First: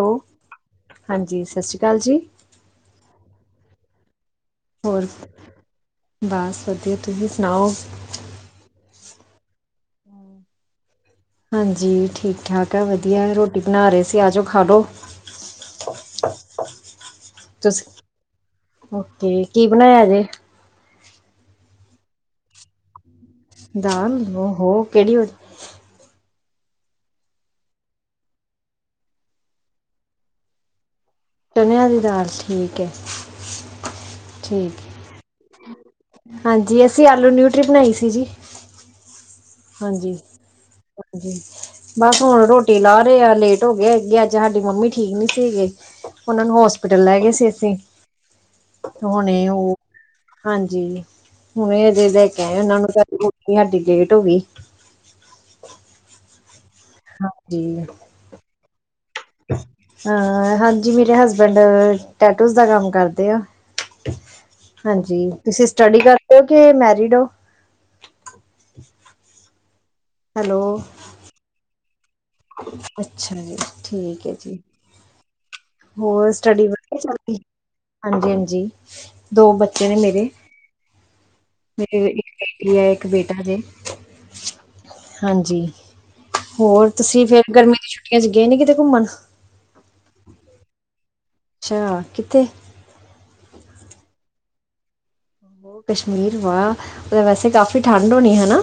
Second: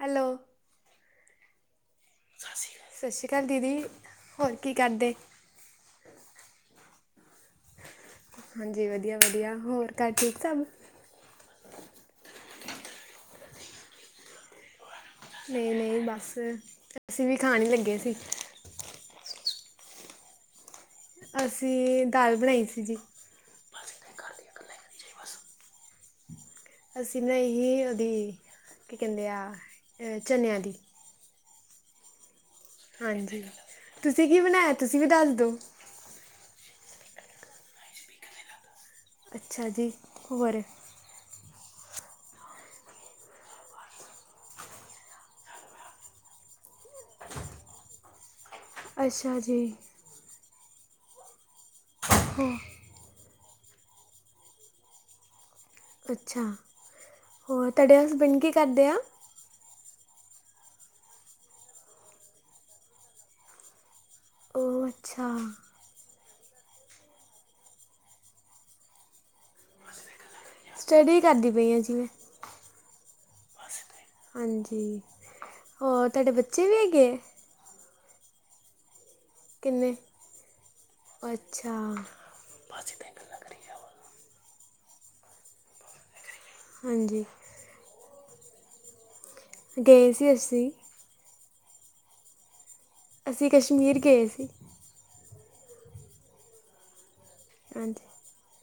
Hello ਸਤਿ ਸ਼੍ਰੀ ਅਕਾਲ ਜੀ। ਸਤਿ ਸ਼੍ਰੀ ਅਕਾਲ ਦੀਦੀ। ਹੋਰ ਕੀ ਹੋਰ ਕਰਦੇ ਬਸ ਵਧੀਆ ਤੁਸੀਂ ਸੁਣਾਓ? ਹਾਂਜੀ ਵਧੀਆ-ਵਧੀਆ ਹੋਰ ਘੱਰ ਠੀਕ ਸਭ। ਹਾਂਜੀ ਠੀਕ-ਠਾਕ ਹੈ ਵਧੀਆ ਰੋਟੀ ਬਣਾ ਰਹੇ ਸੀ ਆ ਜਾਓ ਖਾਾਲੋ। ਨਹੀਂ ਨਹੀਂ ਬਸ ਅਸੀਂ ਵੀ ਖਾਣ ਤੁਸੀਂ ਲੱਗੇ ਸੀ। ਓਕੇ ਕੀ ਬਣਾਇਆ ਜੇ। ਅਸੀਂ ਦਾਲ ਬਣਾਈ ਸੀ ਜੀ। ਦਾਮ ਹੋ ਕਿਹੜੀ ਹੋ। ਅਸੀਂ ਨਹੀਂ ਸੀ ਉਹਦੀ ਕੀ ਕਹਿੰਦੇ ਆ ਚਨਿਆਂ ਦੀ। ਚਣਿਆਂ ਦੀ ਦਾਲ। ਠੀਕ ਹੈ ਹਾਂਜੀ ਤੁਸੀਂ ਕੀ ਬਣਾਇਆ ਠੀਕ ਤੁਸੀਂ ਵੀ ਡਲਦੋ। ਹਾਂਜੀ ਅਸੀਂ ਆਲੂ ਨਿਊਟਰੀ ਬਣਾਈ ਸੀ ਜੀ। ਅੱਛਾ ਜੀ ਹਾਂਜੀ ਖੂ ਬਰ। ਹਾਂਜੀ। [unintelligible] ਬਸ ਹੁਣ ਰੋਟੀ ਲਾ ਰਹੇ ਆ ਲੇਟ ਹੋ ਗਏ ਹੈਗੇ ਅੱਜ ਸਾਡੀ ਮੰਮੀ ਠੀਕ ਨੀ ਸੀਗੇ। ਉਹਨਾਂ ਨੂੰ ਹੋਸਪੀਟਲ ਲੈ ਗਏ ਸੀ ਅਸੀਂ। ਅੱਛਾ ਹੁਣੇ ਜੀ ਉਹ ਹਾਂਜੀ। ਹੁਣ ਅਜੇ ਲੈ ਕੇ ਹੋ ਆ ਉਹਨਾਂ ਨੂੰ ਸਾਡੀ ਲੇਟ ਹੋ ਗਈ। ਅੱਛਾ ਹੋਰ ਤੁਹਾਡੇ ਹਸਬੈਂਡ ਕੀ ਕਰਦੇ ਆ। ਅਹ ਹਾਂਜੀ ਮੇਰੇ ਹਸਬੈਂਡ ਟੈਟੋਸ ਦਾ ਕੰਮ ਕਰਦੇ ਆ। ਉਹ ਅੱਛਾ ਹਾਂਜੀ ਤੁਸੀਂ ਸਟਡੀ ਕਰਦੇ ਹੋ ਕਿ ਮੈਰਿਡ ਹੋ। ਹੈਲੋ ਸਟੱਡੀ ਕਰਦੀ ਪਈ ਆ ਜਿਵੇਂ। ਅੱਛਾ ਜੀ ਠੀਕ ਹੈ ਜੀ। ਅਤੇ। [unintelligible] [inaudible] ਹੋਰ ਸਟੱਡੀ ਵਧਿਆ ਚਲਦੀ। ਹਾਂਜੀ ਹਾਂਜੀ ਦੋ ਬੱਚੇ ਕਿੰਨੇ ਨੇ ਮੇਰੇ। ਅੱਛਾ। ਮੇਰੇ ਇਕ ਬੇਟੀ ਏ ਇੱਕ ਬੇਟਾ ਜੇ। ਹਾਂਜੀ ਹੋਰ ਹਾਂਜੀ ਤੁਸੀ ਫੇਰ ਗਰਮੀ ਦੀ ਛੁੱਟੀ ਛੁੱਟੀਆਂ ਚ ਗਏ ਨੀ ਕਿਤੇ ਘੁੰਮਣ। ਗਏ ਸੀ ਅੱਸੀ। ਅੱਛਾ ਕਿੱਥੇ। ਅਸੀਂ ਕਸ਼ਮੀਰ ਗਏ ਸੀ। ਬ ਕਸ਼ਮੀਰ ਵਾ ਉਹਦੇ ਵੈਸੇ ਕਾਫ਼ੀ ਹਾਂਜੀ ਠੰਡ ਹੋਣੀ ਹਨਾ।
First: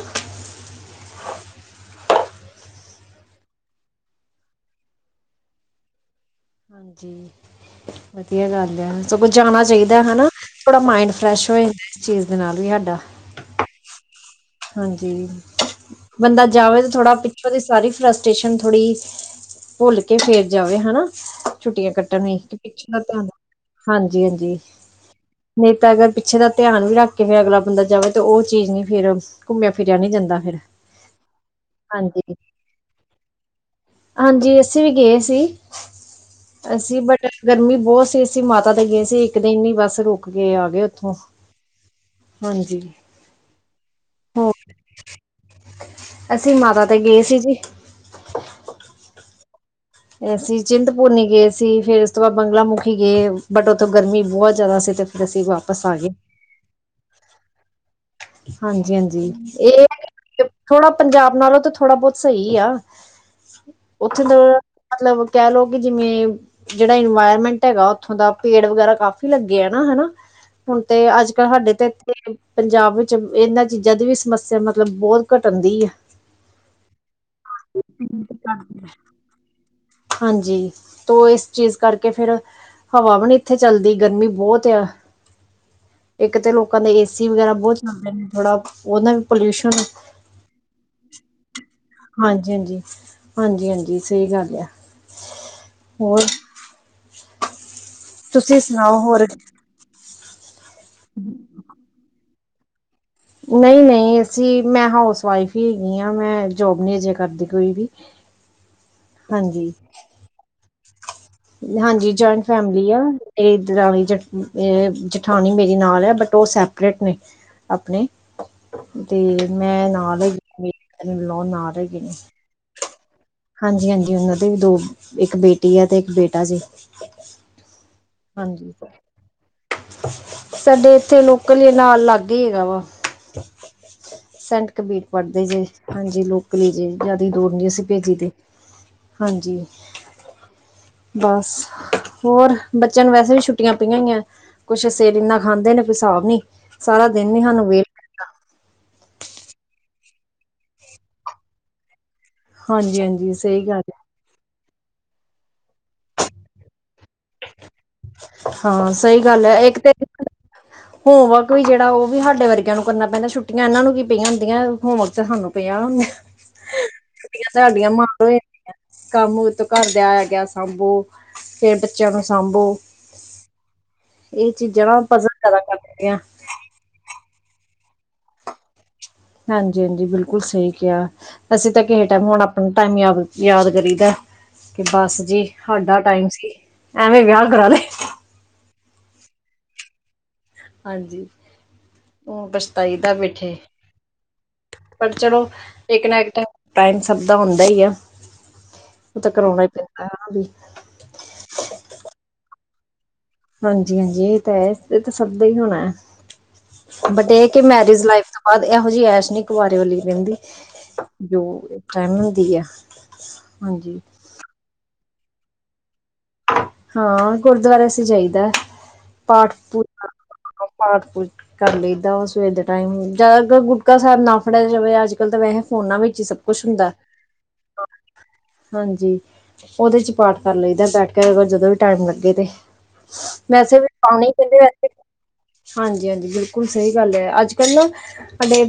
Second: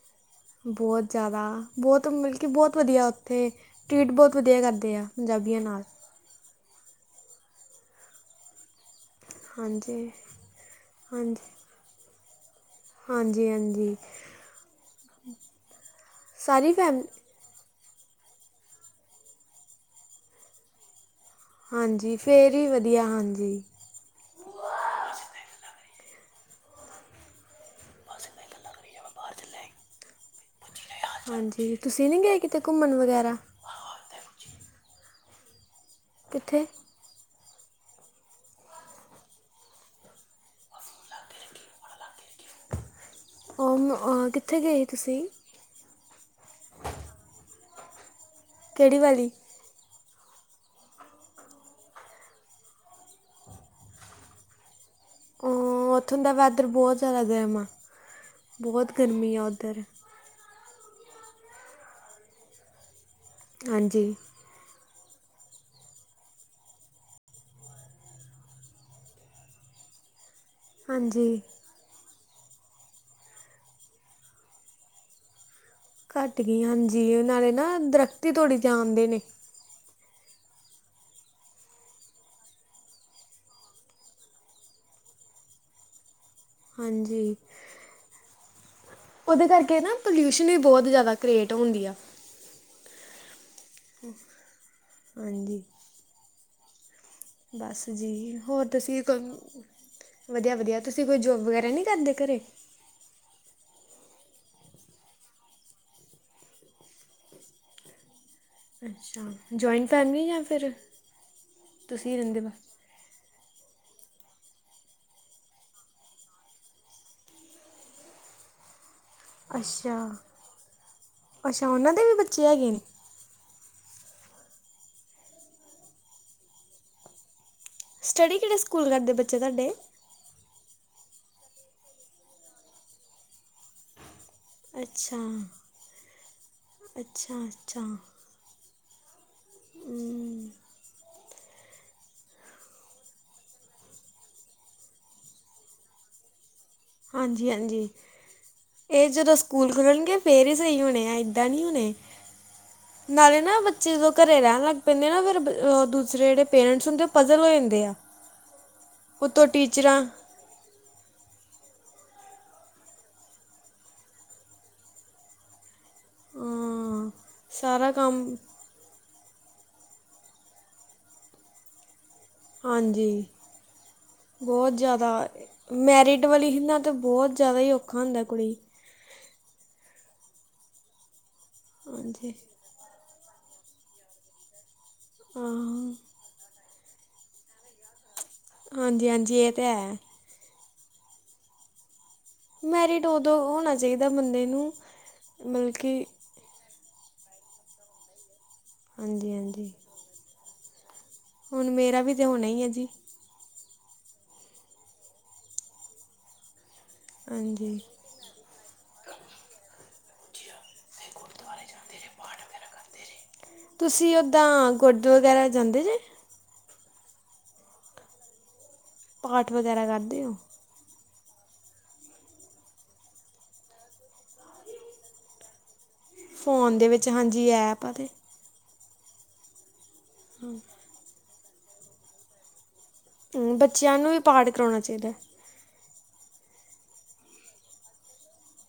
ਬਹੁਤ ਜ਼ਿਆਦਾ ਬਹੁਤ ਮਤਲਬ ਕਿ ਬਹੁਤ ਵਧੀਆ ਉੱਥੇ। ਟਰੀਟ ਬਹੁਤ ਵਧੀਆ ਕਰਦੇ ਆ ਪੰਜਾਬੀਆਂ ਨਾਲ। ਹਾਂਜੀ ਵਧੀਆ ਗੱਲ ਹੈ। ਸਗੋਂ ਜਾਣਾ ਚਾਹੀਦਾ ਹੈ ਹਾਂਜੀ ਹਨਾ ਥੋੜ੍ਹਾ ਮਾਇੰਡ ਹਾਂਜੀ ਫਰੈਸ਼ ਹੋ ਜਾਂਦਾ ਇਸ ਚੀਜ਼ ਦੇ ਨਾਲ ਵੀ ਸਾਡਾ। ਹਾਂਜੀ ਹਾਂਜੀ। ਹਾਂਜੀ ਬੰਦਾ ਸਾਰੀ ਜਾਵੇ ਤੇ ਫੈਮ ਥੋੜਾ ਉਹਦੀ ਸਾਰੀ ਫਰਸਟੇਸ਼ਨ ਥੋੜੀ ਭੁੱਲ ਕੇ ਫੇਰ ਜਾਵੇ ਹਨਾ। ਛੁੱਟੀਆਂ ਹਾਂਜੀ ਕੱਟਣ ਫਿਰ ਤੇ ਹੀ ਪਿੱਛੇ ਵਧੀਆ ਦਾ ਧ ਹਾਂਜੀ ਹਾਂਜੀ ਹਾਂਜੀ। ਨਹੀਂ ਤਾਂ ਅਗਰ ਪਿੱਛੇ ਦਾ ਧਿਆਨ ਵੀ ਰੱਖ ਕੇ ਫਿਰ ਅਗਲਾ ਬੰਦਾ ਜਾਵੇ ਤਾਂ ਉਹ ਚੀਜ਼ ਨਹੀ ਫੇਰ। ਘੁੰਮਿਆ ਫਿਰਿਆ ਨੀ ਜਾਂਦਾ ਫਿਰ। ਹਾਂਜੀ ਤੁਸੀਂ ਨੀ ਹਾਂਜੀ ਗਏ ਕਿਤੇ ਘੁੰਮਣ ਵਗੈਰਾ। ਹਾਂਜੀ ਅਸੀਂ ਵੀ ਗਏ ਸੀ। ਕਿੱਥੇ ਅਸੀਂ ਬਟਰ। ਗਰਮੀ ਬਹੁਤ ਸੀ ਅਸੀਂ ਮਾਤਾ ਦੇ ਗਏ ਸੀ। ਇੱਕ ਦਿਨ ਹੀ ਬਸ ਰੁਕ ਕੇ ਆ ਗਏ ਉੱਥੋਂ। ਹਾਂਜੀ। ਹਾਂ ਹੋ ਕਿੱਥੇ ਗਏ ਤੁਸੀ। ਅਸੀਂ ਮਾਤਾ ਤੇ ਗਏ ਸੀ ਜੀ। ਕਿਹੜੀ ਵਾਲੀ ਅਸੀਂ ਚਿੰਤਪੁਰਨੀ ਗਏ ਸੀ। ਫਿਰ ਉਸ ਤੋਂ ਬਾਅਦ ਬੰਗਲਾਮੁਖੀ ਗਏ ਬਟ ਉੱਥੋਂ ਗਰਮੀ ਬਹੁਤ ਜ਼ਿਆਦਾ ਸੀ ਤੇ। ਦਸੀਬਾ ੳਹ ਉੱਥੋਂ ਦਾ ਵੈਦਰ ਬਹੁਤ ਜ਼ਿਆਦਾ ਗਰਮ ਆ। ਬਹੁਤ ਹਾਂਜੀ ਹਾਂਜੀ। ਗਰਮੀ ਆ ਉੱਧਰ ਥੋੜਾ ਪੰਜਾਬ ਨਾਲੋਂ ਤਾਂ ਥੋੜਾ ਬਹੁਤ ਸਹੀ ਆ ਹਾਂਜੀ ਉੱਥੇ ਮਤਲਬ ਕਹ ਲੋਓ ਕਿ ਜਿਵੇਂ ਜਿਹੜਾ ਇਨਵਾਇਰਮੈਂਟ ਹੈਗਾ ਉੱਥੋਂ ਦਾ ਪੇੜ ਵਗੈਰਾ ਕਾਫੀ ਲੱਗੇ ਆ ਨਾ ਹੈਨਾ। ਹੁਣ ਤੇ ਅੱਜ ਹਾਂਜੀ ਕੱਲ ਸਾਡੇ ਤੇ ਇੱਥੇ ਪੰਜਾਬ ਵਿੱਚ ਇਹਨਾਂ ਚੀਜ਼ਾਂ ਦੀ ਵੀ ਸਮੱਸਿਆ ਮਤਲਬ ਬਹੁਤ ਘਟਣ ਦੀ ਘੱਟ ਗਈ ਹਾਂਜੀ ਨਾਲੇ ਨਾ ਦਰੱਖਤ ਹੀ ਤੋੜੀ ਜਾਣਦੇ ਨੇ। ਹਾਂਜੀ ਤੋ ਇਸ ਚੀਜ਼ ਕਰਕੇ ਫੇਰ ਹਵਾ ਵੀ ਨੀ ਇੱਥੇ ਚੱਲਦੀ ਗਰਮੀ ਬਹੁਤ ਆ। ਇੱਕ ਤਾਂ ਲੋਕਾਂ ਦੇ ਏਸੀ ਹਾਂਜੀ ਵਗੈਰਾ ਬਹੁਤ ਚੱਲਦੇ ਨੇ ਥੋੜਾ ਉਹਦਾ ਨਾਲ ਵੀ ਉਹਦੇ ਪੋਲਿਊਸ਼ਨ ਕਰਕੇ ਨਾ ਪੋਲਿਊਸ਼ਨ ਵੀ ਬਹੁਤ ਜ਼ਿਆਦਾ ਕ੍ਰੀਏਟ ਹੁੰਦੀਆਂ। ਹਾਂਜੀ ਹਾਂਜੀ ਹਾਂਜੀ ਹਾਂਜੀ ਸਹੀ ਗੱਲ ਆ ਹਾਂਜੀ ਹੋਰ ਬਸ ਜੀ ਹੋਰ ਸੁਣਾਓ ਤੁਸੀਂ ਹੋਰ ਤਾਨੁ ਵਧੀਆ ਵਧੀਆ। ਤੁਸੀਂ ਕੋਈ ਜੋਬ ਵਗੈਰਾ ਨਹੀ ਕਰਦੇ ਘਰੇ। ਨਹੀਂ ਨਹੀਂ ਅਸੀਂ ਮੈਂ ਹਾਊਸ ਵਾਈਫ ਹੀ ਹੇਗੀ ਹਾਂ ਮੈਂ ਜੋਬ ਨਹੀਂ ਜੇ ਕਰਦੀ ਕੋਈ ਵੀ। [inaudible] ਅੱਛਾ ਹਾਂਜੀ। ਜੁਆਇੰਟ ਫੈਮਲੀ ਜਾਂ ਫਿਰ ਹਾਂਜੀ ਤੁਸੀਂ ਰਹਿੰਦੇ ਜੁਆਇੰਟ ਬਸ ਫੈਮਲੀ ਆ। ਇਹ ਦਰਾਣੀ ਇਹ ਜਠਾਾਨੀਂ ਮੇਰੀ ਨਾਲ ਹੈ ਬਟ ਉਹ ਸੈਪਰੇਟ ਨੇ। ਆਪਣੇ ਤੇ ਮੈਂ ਅੱਛਾ ਨਾਲ ਹੈਗੀੇ ਨਾਲ ਹੈਗੇ ਨੇ। ਤਿਆ ਕਿ ਨਹੀਂ। ਹਾਂਜੀ ਹਾਂਜੀ ਉਹਨਾਂ ਦੇ ਇੱਕ ਬੇਟੀ ਆ ਤੇ ਇੱਕ ਬੇਟਾ ਜੇ। ਸਟੱਡੀ ਕਿਹੜੇ ਸਕੂਲ ਕਰਦੇ ਬੱਚੇ ਤੁਹਾਡੇ? ਸਾਡੇ ਇੱਥੇ ਲੋਕਲ ਨਾਲ ਲਾਗੇ ਹੇਗਾ ਵਾ। ਸੈਂਟ ਕਬੀਰ ਅੱਛਾ ਪੜ੍ਹਦੇ ਜੇ ਹਾਂਜੀ ਲੋਕਲੀ ਜੇ ਜਿਆਦਾ ਅੱਛਾ ਦੂਰ ਜ ਅੱਛਾ ਅਸੀਂ। ਭੇਜੀ ਹਾਂਜੀ। ਹਮ, ਬਸ ਹੋਰ ਬੱਚਿਆਂ ਨੂੰ ਵੈਸੇ ਵੀ ਛੁੱਟੀਆਂ ਪਈਆਂ ਹੀਈਆਂ। ਕੁਛ ਸਿਰ ਇਨਾ ਖਾਂਦੇ ਨੇ ਕੋਈ ਹਿਸਾਬ ਨੀ। ਸਾਰਾ ਦਿਨ ਨੀ ਹਾਂਜੀ ਸਾਨੂੰ ਵੇਲ ਹਾਂਜੀ। ਇਹ ਜਦੋਂ ਸਕੂਲ ਖੁਲਣਗੇ ਫੇਰ ਹੀ ਸਹੀ ਹੋਣੇ ਆ ਏਦਾਂ ਨਹੀਂ ਹੋਣੇ। ਹਾਂਜੀ ਹਾਂਜੀ ਨਾਲੇ ਨਾ ਸਹੀ ਗੱਲ ਬੱਚੇ ਤੋ ਹੈ ਘਰੇ ਰਹਿਣ ਲੱਗ ਪੈਂਦੇ ਨਾ ਫੇਰ ਦੂਸਰੇ ਜਿਹੜੇ ਪੇਰੈਂਟਸ ਹੁੰਦੇ ਉਹ ਪਜ਼ਲ ਹੋ ਜਾਂਦੇ ਆ। ਹਾਂ ਸਹੀ ਗੱਲ ਉਤੋਂ ਏ ਇੱਕ ਤੇ ਟੀਚਰਾਂ ਹੋਮਵਰਕ ਵੀ ਜਿਹੜਾ ਉਹ ਵੀ ਸਾਡੇ ਵਰਗਿਆਂ ਨੂੰ ਕਰਨਾ ਪੈਂਦਾ ਛੁੱਟੀਆਂ ਇਹਨਾਂ ਨੂੰ ਕੀ ਪਈਆਂ ਹੁੰਦੀਆਂ ਹੋਮਵਰਕ ਤਾਂ ਸਾਨੂੰ ਪਈਆਂ। ਹਾਂ ਛੁੱਟੀਆਂ ਸਾਡੀਆਂ ਸਾਰਾ ਮਾ ਕੰਮ ਵੇ ਕੰਮ ਤੋਂ ਘਰ ਦਿਆ ਆਇਆ ਗਿਆ ਸਾਂਭੋ ਫੇਰ ਬੱਚਿਆਂ ਨੂੰ ਸਾਂਭੋ। ਹਾਂਜੀ ਇਹ ਬਹੁਤ ਚੀਜ਼ਾਂ ਨਾ ਜ਼ਿਆਦਾ ਪਜ਼ਲ ਜ਼ਿਆਦਾ ਕਰਦੀਆਂ ਮੈਰਿਡ ਵਾਲੀ ਹੀ ਨਾ ਤਾਂ ਬਹੁਤ ਜ਼ਿਆਦਾ ਹੀ ਔਖਾ ਹੁੰਦਾ ਕੁੜੀ। ਹਾਂਜੀ ਹਾਂਜੀ ਬਿਲਕੁਲ ਸਹੀ ਕਿਹਾ ਅਸੀਂ ਤਾਂ ਕੇ ਟਾਈਮ ਹਾਂਜੀ ਹੁਣ ਟਾਈਮ ਯਾਦ ਯਾਦ ਕਰੀ ਦਾ ਕਿ ਬਸ ਜੀ ਹਾਂ ਸਾਡਾ ਟਾਈਮ ਸੀ। ਐਵੇਂ ਵਿਆਹ ਕਰਾ ਲਏ। ਹਾਂਜੀ ਹਾਂਜੀ ਇਹ ਤਾਂ ਹੈ। ਹਾਂਜੀ। ਹੁਣ ਪਸਤਾਈ ਮੈਰਿਟ ਦਾ ਉਦੋਂ ਬੈਠੇ ਹੋਣਾ ਚਾਹੀਦਾ ਬੰਦੇ ਨੂੰ ਪਰ ਚਲੋ ਮਤਲਬ ਕਿ ਇੱਕ ਨਾ ਇੱਕ ਤਾਂ। ਟਾਈਮ ਸਭ ਦਾ ਹੁੰਦਾ ਹੀ ਆ ਉਹ ਤਾਂ ਹਾਂਜੀ ਕਰਾਉਣਾ ਹੀ ਹਾਂਜੀ ਪੈਂਦਾ ਹੈ ਵੀ। ਹੁਣ ਮੇਰਾ ਵੀ ਤਾਂ ਹੋਣਾ ਐ ਜੀ। ਹਾਂਜੀ ਹਾਂਜੀ ਇਹ ਤਾਂ ਹੈ ਇਹ ਤਾਂ ਸਭ ਦਾ ਹੀ ਹੋਣਾ ਹੈ ਬਟ ਇਹ ਕਿ ਹਾਂਜੀ ਮੈਰਿਜ ਲਾਈਫ ਤ। ਬਾਦ ਇਹੋ ਜਿਹੀ ਐਸ਼ ਨੀ ਕੁਆਰੇ ਵਾਲੀ ਰਹਿੰਦੀ ਜੋ ਟਾਈਮ ਹੁੰਦੀ ਆ। ਹਾਂਜੀ ਤੁਸੀਂ ਉੱਦਾਂ ਗੋਡ ਵਗੈਰਾ ਜਾਂਦੇ ਜੇ? ਹਾਂ ਗੁਰਦੁਆਰੇ ਅਸੀ ਜਾਈਦਾ। ਪਾਠ ਵਗੈਰਾ ਕਰਦੇ ਹੋ। [unintelligible] ਕਰ ਲਈਦਾ ਸਵੇਰ ਦੇ ਟਾਈਮ ਹੁਨ ਜ਼ਿਆਦਾਤਰ ਗੁਟਕਾ ਸਾਹਿਬ ਨਾ ਫੜਿਆ ਜਾਵੇ ਅੱਜ--ਕੱਲ ਤਾਂ ਵੈਸੇ ਫੋਨਾਂ ਵਿੱਚ ਸਭ ਕੁਛ ਫੋਨ ਦੇ ਹੁੰਦਾ, ਵਿੱਚ ਹਾਂਜੀ ਐਪ ਆ ਤੇ ਹਾਂਜੀ ਓਦੇ 'ਚ ਪਾਠ ਕਰ ਲਈਦਾ ਬੈਠ ਤੇ ਅਗਰ ਜਦੋਂ ਵੀ ਟਾਈਮ ਲੱਗੇ ਤੇ ਵੈਸੇ ਵੀ ਬੱਚਿਆਂ ਨੂੰ ਪਾਠ ਕਰਾਉਣਾ [unintelligible] ਚਾਹੀਦਾ ਹਾਂਜੀ-ਹਾਂਜੀ ਬਿਲਕੁਲ ਸਹੀ ਗੱਲ ਐ ਅੱਜ-ਕੱਲ੍ਹ ਨਾ ਸਾਡੇ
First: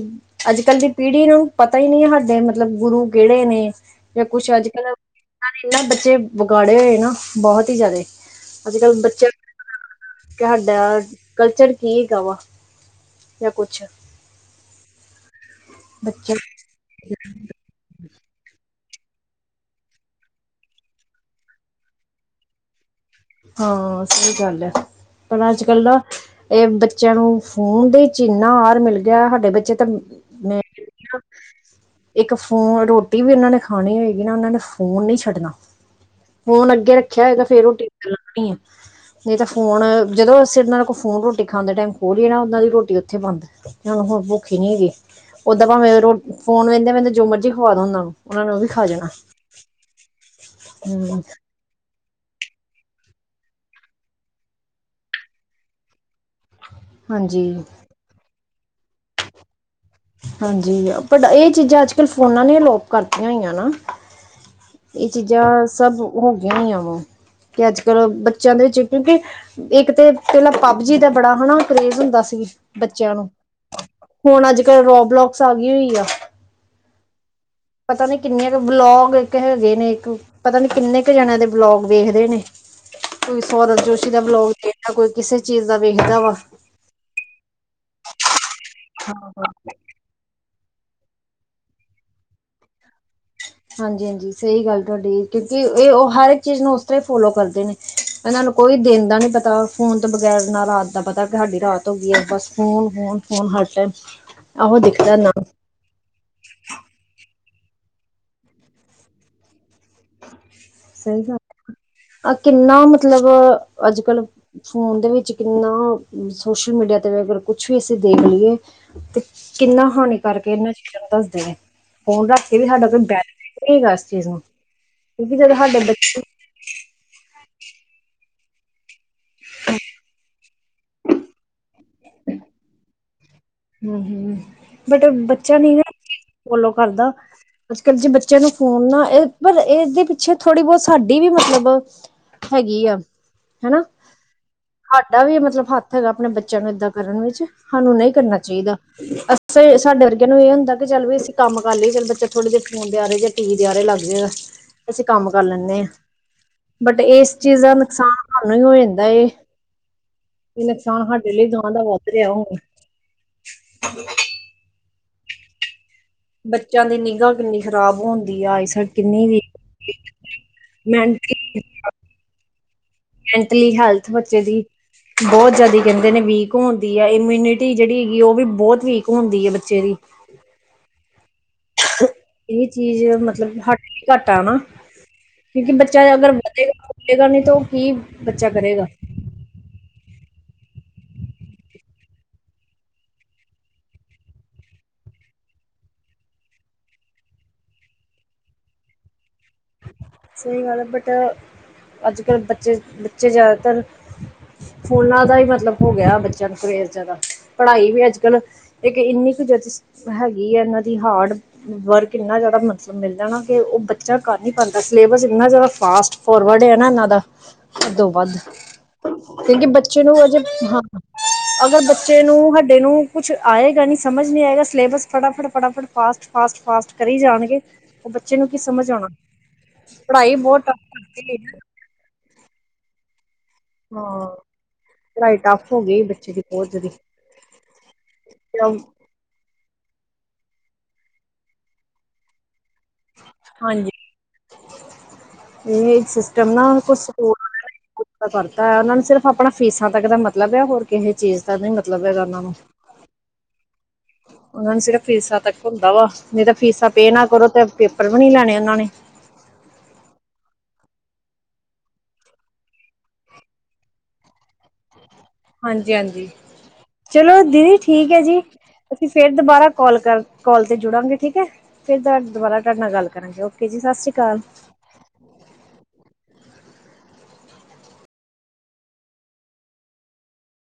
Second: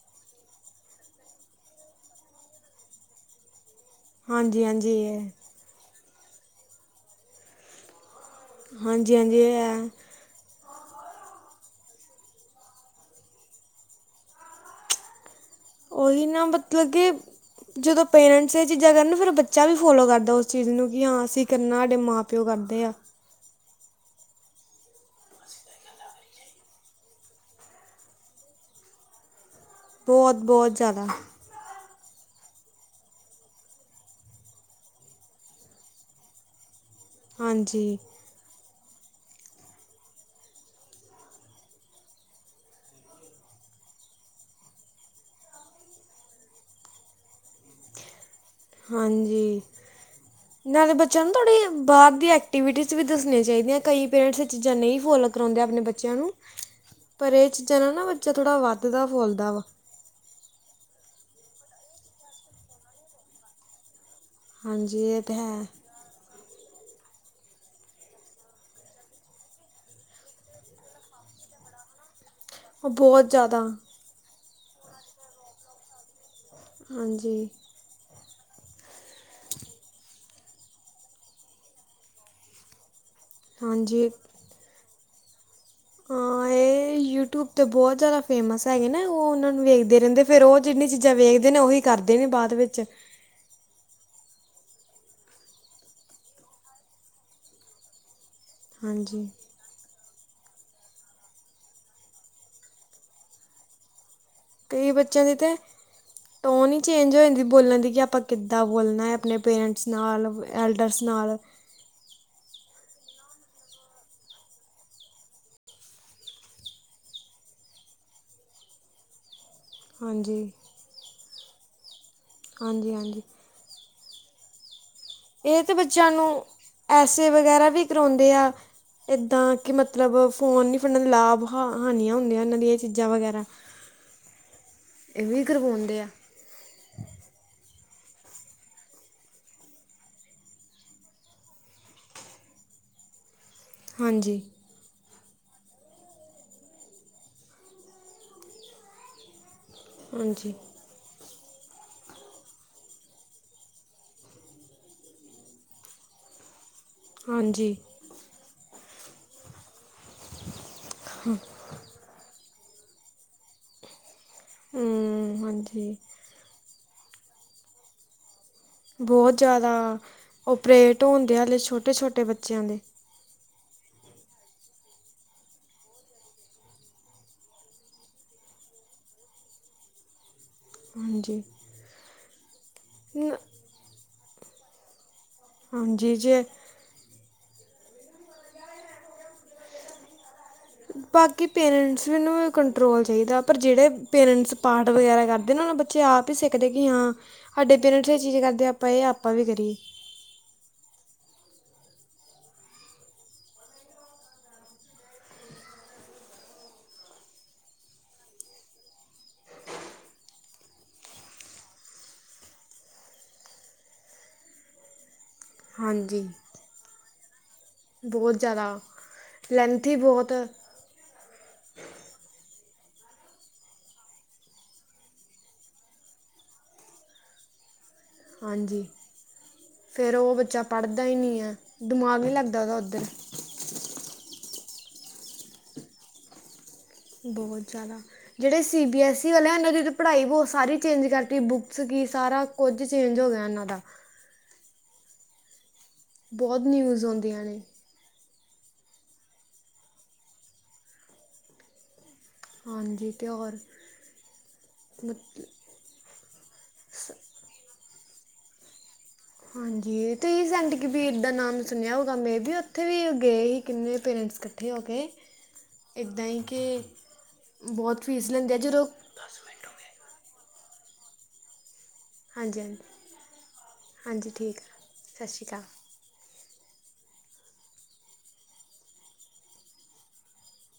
ਅੱਜ-ਕੱਲ੍ਹ ਦੀ ਪੀੜ੍ਹੀ ਨੂੰ ਪਤਾ ਈ ਨਈ ਹੈ ਸਾਡੇ ਮਤਲਬ ਗੁਰੂ ਕਿਹੜੇ ਨੇ। ਤੇ ਕੁਛ ਹਾਂਜੀ ਅੱਜ-ਕੱਲ੍ਹ ਹਾਂਜੀ ਇਹ ਇੰਨੇ ਬੱਚੇ ਵਿਗਾੜੇ ਹੋਏ ਨਾ ਬਹੁਤ ਈ ਜਾਦੇ। ਅੱਜ-ਕੱਲ੍ਹ ਹਾਂਜੀ ਬੱਚੇ ਹਾਂਜੀ ਇਹ ਹੈ ਕਿ ਸਾਡਾ ਕਲਚਰ ਕੀ ਹੈਗਾ ਵਾ ਯਾ ਕੁਛ ਓਹੀ ਬੱਚਾ ਨਾ ਮਤਲਬ ਕੇ ਜਦੋਂ ਪੇਰੈਂਟਸ ਐ ਚੀਜ਼ਾਂ ਕਰਨ ਫਿਰ ਬੱਚਾ ਵੀ ਫੋਲੋ ਕਰਦਾ ਉਸ ਚੀਜ਼ ਨੂੰ ਕਿ ਹਾਂ ਅਸੀਂ ਕਰਨਾ, ਸਾਡੇ ਮਾਂ ਪਿਓ ਕਰਦੇ ਆ। ਹਾਂ, ਸਹੀ ਗੱਲ ਐ ਪਰ ਅੱਜ ਕੱਲ੍ਹ ਨਾ ਏ ਬੱਚਿਆਂ ਨੂੰ ਫੋਨ ਦੇ ਵਿੱਚ ਇੰਨਾ ਆਰ ਮਿਲ ਗਿਆ ਸਾਡੇ ਬੱਚੇ ਤਾਂ ਮੈਂ ਬੋਤ-ਬੋਤ ਕਹਿੰਦੀ ਜਾਦਾ। ਹਾਂ ਇੱਕ ਫੋਨ ਰੋਟੀ ਵੀ ਉਹਨਾਂ ਨੇ ਖਾਨੀ ਹੋਏਗੀ ਨਾ ਓਨਾਂ ਨੇ ਫੋਨ ਨੀ ਛੱਡਨਾ। ਫੋਨ ਅੱਗੇ ਰੱਖਿਆ ਹੋਏਗਾ ਫੇਰ ਰੋਟੀ। ਹਾਂਜੀ [unintelligible] ਨਹੀਂ ਤਾਂ ਫੋਨ ਜਦੋਂ ਅਸੀਂ ਏਨਾਂ ਨਾਲ ਕੋਲ ਫੋਨ ਰੋਟੀ ਖਾਣ ਦੇ ਟਾਈਮ [unintelligible] ਏਨਾਂ ਦੀ ਰੋਟੀ ਓਥੇ ਬੰਦ। ਹੁਨ, ਹੁਨ ਭੁੱਖੀ ਹੀ ਨੀ ਹੈਗੀ ਓਦਾਂ ਭਾਵੇਂ ਫੋਨ ਵੇੰਦੇ ਵੇੰਦੇ ਜੋ ਮਰਜੀ ਖਵਾ ਦੋ ਓਨਾਂ ਨੂੰ। ਉਹਨਾਂ ਨੇ ਉਹ ਵੀ ਖਾ ਜਾਣਾ ਹਾਂਜੀ ਨਾਲੇ ਹਮ, ਬੱਚਿਆਂ ਨੂੰ ਥੋੜੀ ਬਾਰ ਦੀ ਐ ਐਕਟੀਵਿਟੀਜ਼ ਵੀ ਦੱਸੀਆਂ ਚਾਹੀਦੀਆਂ, ਕਈ ਪੇਰੈਂਟਸ ਐ ਚੀਜ਼ਾਂ ਨਹੀਂ ਫੋਲੋ ਕਰਵਾਉਂਦੇ ਅਪਨੇ ਬੱਚਿਆਂ ਨੂੰ। ਪਰ ਏ ਹਾਂਜੀ ਚੀਜ਼ਾਂ ਨਾਲ ਨਾ ਬੱਚਾ ਥੋੜ੍ਹਾ ਵੱਧਦਾ, ਫੁਲਦਾ ਵਾ ਹਾਂਜੀ ਬਟ ਐ ਚੀਜ਼ਾਂ ਅੱਜ-ਕੱਲ ਫੋਨਾਂ ਨੇ ਅਲੋਪ ਕਰਤੀਆਂ ਹੋਈਆਂ ਨਾ। ਹਾਂਜੀ ਏ ਇਹ ਤਾਂ ਹੈ ਚੀਜ਼ਾਂ ਸਭ ਹੋ ਗਈਆਂ ਹੋਈਆਂ ਵਾ ਤੇ ਅੱਜ-ਕੱਲ ਬੱਚਿਆਂ ਦੇ ਵਿੱਚ ਕਿਉਂਕਿ ਇੱਕ ਤੇ ਪਹਿਲਾਂ ਪਬਜੀ ਦਾ ਬੜਾ ਹਨਾ ਕਰੇਜ ਹੁੰਦਾ ਸੀ। ਉਹ ਬੱਚਿਆਂ ਨੂੰ, ਬਹੁਤ ਜ਼ਿਆਦਾ ਹੁਣ ਅੱਜ-ਕੱਲ੍ਹ ਰੋ ਬਲੋਕਸ ਆ ਗਈ ਹੋਈ ਐ। ਹਾਂਜੀ। ਪਤਾ ਨੀ ਕਿੰਨੇ ਕੁ ਬਲੋਗ ਇੱਕ ਹੈਗੇ ਨੇ ਇੱਕ ਪਤਾ ਨਹੀਂ ਕਿੰਨੇ ਕੁ ਜਣਿਆਂ ਦੇ ਵਲੋਗ ਵੇਖਦੇ ਨੇ। ਕੋਈ ਸੋਰਭ ਜੋਸ਼ੀ ਹਾਂਜੀ ਦਾ ਵਲੋਗ ਦੇਖਦਾ, ਕੋਈ ਕਿਸੇ ਚੀਜ਼ ਦਾ ਵੇਖਦਾ ਵਾ। ਏ ਯੂਟਿਊਬ ਤੇ ਬੋਤ ਜਾਦਾ ਫੇਮਸ ਹੈਗੇ ਨਾ, ਓ ਓਨਾਂ ਨੂੰ ਵੇਖਦੇ ਰਹਿੰਦੇ। ਫੇਰ ਓ ਜਿੰਨੀ ਚੀਜ਼ਾਂ ਵੇਖਦੇ ਨੇ ਓਹੀ ਕਰਦੇ ਨੇ ਬਾਦ ਵਿੱਚ। ਹਾਂਜੀ-ਹਾਂਜੀ, ਸਹੀ ਗੱਲ ਤੁਹਾਡੀ ਕਿਉਂਕਿ ਏ ਓ ਹਰ ਇੱਕ ਚੀਜ਼ ਨੂੰ ਉਸ ਤਰ੍ਹਾਂ ਹੀ ਫੋਲੋ ਕਰਦੇ ਨੇ ਇਹਨਾਂ ਨੂੰ ਕੋਈ ਦਿਨ ਦਾ ਨੀ ਹਾਂਜੀ ਪਤਾ। ਫੋਨ ਤੋਂ ਬਗੈਰ ਨਾ ਰਾਤ ਦਾ ਪਤਾ ਕਿ ਸਾਡੀ ਰਾਤ ਹੋ ਗਈ ਐ, ਬਸ ਫੋਨ, ਫੋਨ, ਫੋਨ ਹਰ ਟਾਈਮ। ਆਹੋ ਕਈ ਦਿਖਦਾ ਬੱਚਿਆਂ ਨਾ ਦੀ ਤੇ ਟੋਨ ਈ ਚੇਂਜ ਹੋ ਜਾਂਦੀ ਬੋਲਣ ਦੀ ਕਿ ਆਪਾਂ ਕਿੱਦਾਂ ਬੋਲਣਾ ਹੈ ਆਪਨੇ ਪੇਰੈਂਟਸ ਨਾਲ, ਐਲਡਰਸ ਸਹੀ ਨਾਲ। ਗੱਲ ਆ ਕਿੰਨਾ ਮਤਲਬ ਅੱਜ-ਕੱਲ੍ਹ ਫੋਨ ਦੇ ਵਿੱਚ ਕਿੰਨਾ ਸੋਸ਼ਲ ਮੀਡੀਆ 'ਤੇ ਅਗਰ ਕੁਛ ਵੀ ਅਸੀਂ ਦੇਖ ਲਈਏ ਤੇ ਕਿੰਨਾ ਹਾਨੀ ਹਾਂਜੀ ਕਾਰਕ ਏ ਏਨਾਂ ਚੀਜ਼ਾਂ ਨੂੰ ਦੱਸਦੇ ਨੇ, ਫੋਨ ਰੱਖ ਕੇ ਵੀ ਸਾਡਾ ਹਾਂਜੀ ਕੋਈ ਹਾਂਜੀ ਬੈਠ [unintelligible] ਏਸ ਚੀਜ਼ ਨੂੰ। ਕਿਉਂਕਿ ਜਦੋਂ ਏ ਤੇ ਸਾਡੇ ਬੱਚਿਆਂ ਬੱਚੇ ਨੂੰ ਐਸੇ ਵਗੈਰਾ ਵੀ ਕਰਵਾਉਂਦੇ ਆ, ਇੱਦਾਂ ਕਿ ਮਤਲਬ ਫੋਨ ਨਹੀਂ ਫੜਨ ਦਾ ਲਾਭ ਹਾਂ ਹਾਨੀਆਂ ਹੁੰਦੀਆਂ ਏਨਾਂ ਦੀ ਚੀਜ਼ਾਂ ਵਗੈਰਾ। ਹੂੰ, ਹੂੰ, ਬਟ ਇਹ ਵੀ ਬੱਚਾ ਨੀ ਨਾ ਕਰਵਾਉਂਦੇ ਆ ਫੋਲੋ ਕਰਦਾ। ਅੱਜ ਕਲ ਜੇ ਬੱਚਿਆਂ ਨੂੰ ਫੋਨ ਨਾ ਏ ਪਰ ਏਦੇ ਪਿੱਛੇ ਥੋੜੀ ਬੋਤ ਸਾਡੀ ਵੀ ਮਤਲਬ ਹੈਗੀ ਆ ਹਨਾ। ਹਾਂਜੀ। ਸਾਡਾ ਵੀ ਮਤਲਬ ਹੱਥ ਹੈਗਾ ਅਪਨੇ ਬੱਚਿਆਂ ਨੂੰ ਏਦਾਂ ਕਰਨ ਵਿੱਚ ਸਾਨੂੰ ਨਹੀਂ ਕਰਨਾ ਚਾਈਦਾ। ਸਹੀ ਸਾਡੇ ਵਰਗਿਆਂ ਨੂੰ ਏ ਹਾਂਜੀ ਹੁੰਦਾ ਚੱਲ ਵੀ ਅਸੀਂ ਕੰਮ ਕਰ ਲਈਏ, ਚੱਲ ਬੱਚਾ ਥੋੜੇ ਦੇਰ ਫੋਨ ਦੇ ਆਹੇ ਜਾਂ ਟੀ ਵੀ ਦੇ ਆਰੇ ਲੱਗ ਜੇਗਾ। ਅਸੀਂ, ਕੰਮ ਕਰ ਲੈਂਨੇ ਹਾਂ ਬਟ ਇਸ ਚੀਜ਼ ਦਾ, ਹਾਂਜੀ ਨੁਕਸਾਨ ਸਾਨੂੰ ਹੀ ਹੋ ਜਾਂਦਾ, ਇਹ ਨੁਕਸਾਨ ਸਾਡੇ ਲਈ ਮਲਹੋਤਰੇ ਹੋ? [inaudible] ਹਮ, ਹਾਂਜੀ ਬੱਚਿਆਂ ਦੀ ਨਿਗ੍ਹਾ ਕਿੰਨੀ ਖ਼ਰਾਬ ਹੁੰਦੀ ਆ, ਆਈ ਸਾਈਡ ਬਹੁਤ ਜ਼ਿਆਦਾ, ਓਪਰੇਟ ਹੁੰਦੇ ਹੈ, ਹਲੇ ਮੈਂਟਲੀ ਛੋਟੇ- ਛੋਟੇ ਬੱਚਿਆਂ ਦੇ ਮੈਂਟਲੀ, ਹੈਲਥ ਬੱਚੇ ਦੀ ਬਹੁਤ ਜ਼ਿਆਦੇ, ਕਹਿੰਦੇ ਨੇ ਵੀਕ ਹੁੰਦੀ ਹੈ, ਇਮਿਊਨਿਟੀ ਜਿਹੜੀ ਹੈਗੀ, ਉਹ ਵੀ ਬਹੁਤ ਵੀਕ ਹੁੰਦੀ ਹੈ, ਬੱਚੇ ਦੀ ਹਾਂਜੀ ਇਹ ਚੀਜ਼, ਨ- ਮਤਲਬ ਹੱਟ, ਘੱਟ ਆ ਨਾ? ਕਿਉਂਕਿ, ਬੱਚਾ ਹਾਂਜੀ ਅਗਰ ਜੇ ਵਧੇਗਾ, ਫੁਲੇਗਾ ਨਹੀਂ ਤਾਂ ਉਹ ਕੀ ਬੱਚਾ ਕਰੇਗਾ? ਬਾਕੀ ਪੇਰੈਂਟਸ ਨੂੰ ਕੰਟਰੋਲ ਚਾਹੀਦਾ, ਪਰ ਜਿਹੜੇ ਪੇਰੈਂਟਸ, ਪਾਠ ਵਗੈਰਾ ਕਰਦੇ ਨਾ, ਉਹਨਾਂ ਬੱਚੇ, ਆਪ ਹੀ ਸਿੱਖਦੇ ਕਿ, ਹਾਂ ਸਾਡੇ ਪੇਰੈਂਟਸ ਇਹ ਚੀਜ਼ ਕਰਦੇ, ਆਪਾਂ ਇਹ ਆਪਾਂ ਵੀ ਕਰੀਏ ਸਹੀ ਗੱਲ ਹੈ, ਬਟ ਅੱਜ -ਕੱਲ੍ਹ ਬੱੱਚੇ, ਬੱਚੇ ਜ਼ਿਆਦਾਤਰ ਫੋਨਾਂ ਦਾ ਹੀ ਮਤਲਬ ਹੋ ਗਿਆ, ਬੱਚਿਆਂ ਨੂੰ ਕਰੇਜ਼ ਜ਼ਿਆਦਾ ਪੜ੍ਹਾਈ ਵੀ ਅੱਜ ਕੱਲ [unintelligible] ਹੈਗੀ ਹੈ, ਇਹਨਾਂ ਦੀ ਹਾਰਡ ਵਰਕ ਇੰਨਾ ਜ਼ਿਆਦਾ ਮਤਲਬ, ਮਿਲ ਜਾਣਾ ਕਿ ਉਹ ਬੱਚਾ ਕਰ ਸਿਲੇਬਸ ਇੰਨਾ, ਜ਼ਿਆਦਾ ਫਾਸਟ ਹਾਂਜੀ ਫੋਰਵਰਡ ਹੈ ਨਾ, ਇਹਨਾਂ ਦਾ ਅਧੋਂ, ਬਹੁਤ ਵੱਧ ਜ਼ਿਆਦਾ ਕਿਉਂਕਿ ਲੈਂਥੀ ਬੱਚੇ ਨੂੰ, ਬਹੁਤ ਅਜੇ ਹਾਂ ਅਗਰ ਬੱਚੇ ਨੂੰ, ਸਾਡੇ ਨੂੰ ਕੁਛ ਆਏਗਾ ਨੀ, ਸਮਝ ਨਹੀ ਆਏਗਾ, ਸਿਲੇਬਸ ਫਟਾਫਟ- ਫਟਾਫਟ, ਫਾਸਟ। ਫਾਸਟ- ਫਾਸਟ ਕਰੀ ਜਾਣਗੇ, ਉਹ ਬੱਚੇ, ਨੂੰ ਕੀ ਸਮਝ ਆਉਣਾ? ਫੇਰ, ਉਹ ਪੜ੍ਹਾਈ ਬਹੁਤ ਬੱਚਾ ਟਫ ਪੜ੍ਹਦਾ ਹੀ ਕਰਤੀ ਨਹੀਂ ਹੈ, ਦਿਮਾਗ ਨਹੀਂ ਲੱਗਦਾ, ਉਹਦਾ ਉੱਧਰ। ਹਾਂ, ਪੜਾਈ, ਟੱਫ ਹੋ ਐ, ਗਈ ਬੱਚੇ ਦੀ। [unintelligible] ਬਹੁਤ ਜ਼ਿਆਦਾ, ਜਿਹੜੇ ਸੀ -ਬੀ- ਐੱਸ ਵਾਲਿਆਂ, ਇਹਨਾਂ ਦੀ ਪੜ੍ਹਾਈ, ਬਹੁਤ ਸਾਰੀ ਚੇਂਜ ਕਰਤੀ, ਬੁੱਕਸ ਕੀ ਸਾਰਾ, ਕੁੱਝ ਚੇਂਜ ਹੋ ਗਿਆ ਇਹਨਾਂ ਦਾ ਹਾਂਜੀ ਇਹ, ਸਿਸਟਮ ਬਹੁਤ ਨਾ ਕੁਛ ਨਿਊਜ਼ ਆਉਂਦੀਆਂ ਨੇ [unintelligible] ਪਤਾ ਹੈ, ਉਹਨਾਂ ਨੂੰ ਸਿਰਫ਼ ਆਪਣਾ ਫੀਸਾਂ ਤੱਕ ਦਾ ਮਤਲਬ ਹੈ, ਹੋਰ ਕਿਸੇ ਚੀਜ਼ ਦਾ ਨਹੀਂ ਮਤਲਬ ਹੈਗਾ, ਉਹਨਾਂ ਨੂੰ। ਹਾਂਜੀ ਤੇ ਹੋਰ? ਉਹਨਾਂ ਨੂੰ, ਸਿਰਫ ਫੀਸਾਂ ਤੱਕ ਹੁੰਦਾ ਵਾ, ਨਹੀਂ ਤਾਂ ਫੀਸਾਂ ਪੇ ਨਾ ਕਰੋ, ਤੇ ਪੇਪਰ ਵੀ ਨੀ ਲੈਣੇ ਉਹਨਾਂ ਨੇ ਹਾਂਜੀ, ਤੁਸੀ ਸੈਂਟ ਕਬੀਰ ਦਾ ਨਾਮ ਸੁਣਿਆ ਹੋਊਗਾ? ਮੇ, ਬੀ, ਉੱਥੇ ਵੀ ਗਏ ਸੀ, ਕਿੰਨੇ ਪੇਰੈਂਟਸ ਇਕੱਠੇ ਹੋ ਕੇ। ਹਾਂਜੀ -ਹਾਂਜੀ, ਇੱਦਾਂ ਹੀ ਕਿ ਚਲੋ ਦੀਦੀ ਬਹੁਤ ਠੀਕ ਹੈ ਫੀਸ ਜੀ, ਲੈਂਦੇ ਆ ਜਦੋਂ ਅਸੀ ਫੇਰ ਦੁਬਾਰਾ, ਕਾਲ ਕਰ ਕਾਲ ਤੇ ਜੁੜਾਂਗੇ, ਠੀਕ ਹੈ, ਫਿਰ ਦੁਬਾਰਾ ਹਾਂਜੀ ਹਾਂਜੀ ਤੁਹਾਡੇ ਨਾਲ ਗੱਲ ਕਰਾਂਗੇ, ਓਕੇ ਜੀ, ਸਤਿ ਸ੍ਰੀ ਹਾਂਜੀ ਅਕਾਲ। ਠੀਕ ਆ ਸਤਿ ਸ਼੍ਰੀ ਅਕਾਲ